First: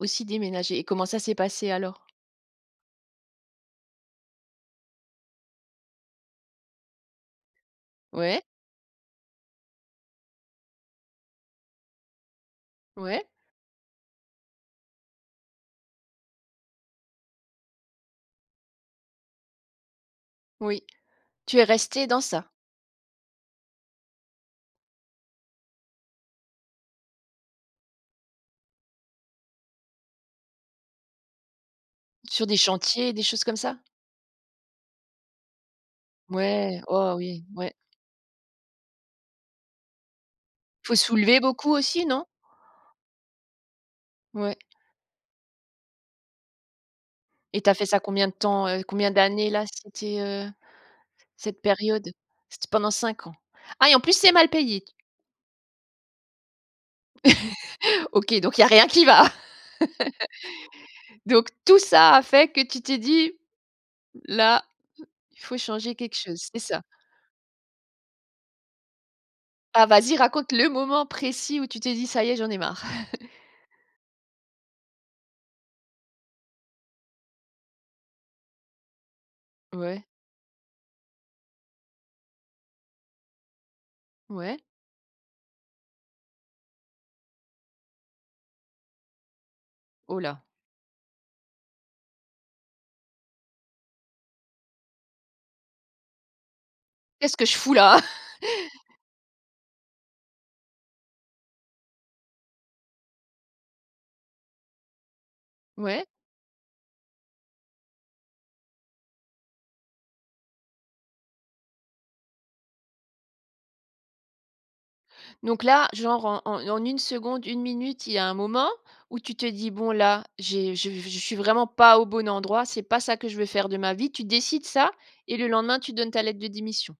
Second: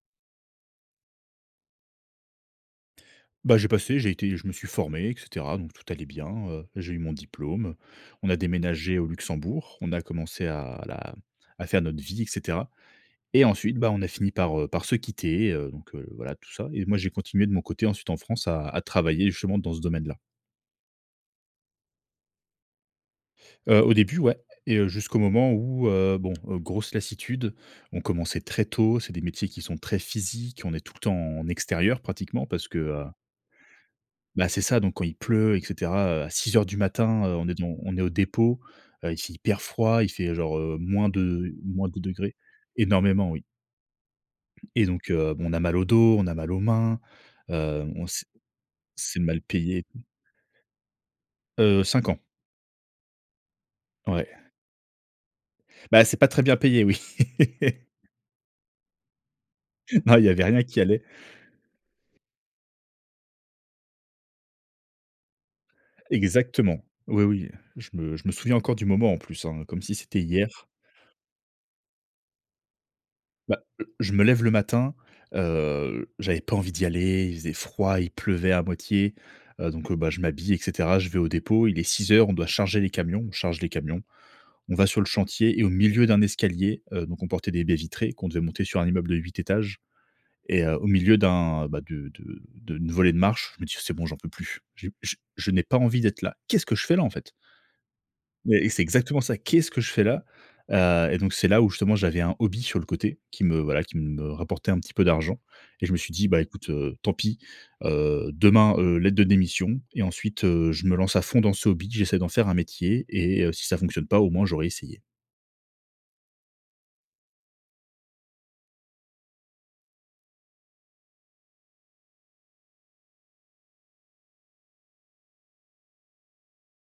Aussi déménager. Comment ça s'est passé alors? Ben, j'ai passé j'ai été je me suis formé et cetera donc tout allait bien, heu, j'ai eu mon diplôme, on a Ouais. déménagé au Luxembourg, on a commencé à la à faire notre petite vie et cetera Ouais. et ensuite, ben on a fini par, heu, par se quitter, heu, donc heu, voilà tout ça et moi, j'ai continué de mon côté ensuite en France à à travailler justement dans ce domaine-là. Oui. Tu es resté dans ça? Heu, au début, ouais et heu, jusqu'au moment où heu, bon, heu, grosse lassitude, on commençait très tôt, c'est des métiers qui sont très physiques on est tout le temps en extérieur pratiquement, Sur des parce que heu chantiers, des choses comme ça? Bah c'est ça, donc quand il pleut et cetera à 6:00 du Mouais. Oh matin, heu, oui, on est dev ouais. on est au dépôt, heu, il fait hyper froid, il fait, heu, genre, heu, Il faut moins soulever deux, beaucoup moins dix aussi non? degrés énormément oui. Ouais. Et donc heu, bon, on a mal au dos, on a mal aux mains, Et tu as heu, fait ça bon, c'est combien de temps? Heu, combien c'est mal d'années là? payé. C'était, heu, cette Heu, période, 5 ans. c'était pendant 5 ans? Ah et en plus, Ouais. c'est mal payé? Bah, c'est pas très bien payé oui. OK donc il y a rien qui va? Non, il y avait rien qui allait. Donc tout ça a fait que tu t'es dit: «Là, il faut changer quelque chose», c'est Exactement. ça? Oui, oui, heu, je me je me souviens encore du moment en plus, hein, comme Ah si vas-y c'était raconte hier. le moment précis où tu t'es dit: «Ça y est, j'en ai marre». Bah, heu, je me lève le matin, heu, j'avais pas envie d'y aller. Il faisait froid, il pleuvait à moitié, heu, donc, heu, Ouais. bah, je m'habille et cetera je vais au dépôt il est 6:00 on doit charger les camions, on charge les camions. Ouais. On va sur le chantier et au milieu d'un escalier, heu, donc on portait des baies vitrées, qu'on devait monter sur un immeuble de 8 étages Oh là. et heu, au milieu d'un, bah, de de de d'une volée de marches, je me dis: «C'est bon j'en peux plus. Je je je n'ai pas envie d'être là. Qu'est-ce que je fais là, en fait?». Qu'est-ce que je fous là? Mais, c'est exactement ça. Qu'est ce que je fais là? Heu, et donc, c'est là où justement j'avais un hobby sur le côté, qui me, voilà, qui me, rapportait un petit peu d'argent et je me Ouais. suis dit: «Bah écoute, heu, tant pis, heu, demain, heu, lettre de démission et ensuite, heu, je me lance à fond dans ce hobby. J'essaie d'en faire un métier et heu, si ça fonctionne pas au moins j'aurais essayé». Donc là, genre en en en 1 seconde, 1 minute il y a un moment, où tu te dis: «Bon là, j'ai je je suis vraiment pas au bon endroit, c'est pas ça que je veux faire de ma vie». Tu décides ça et le lendemain tu donnes ta lettre de démission?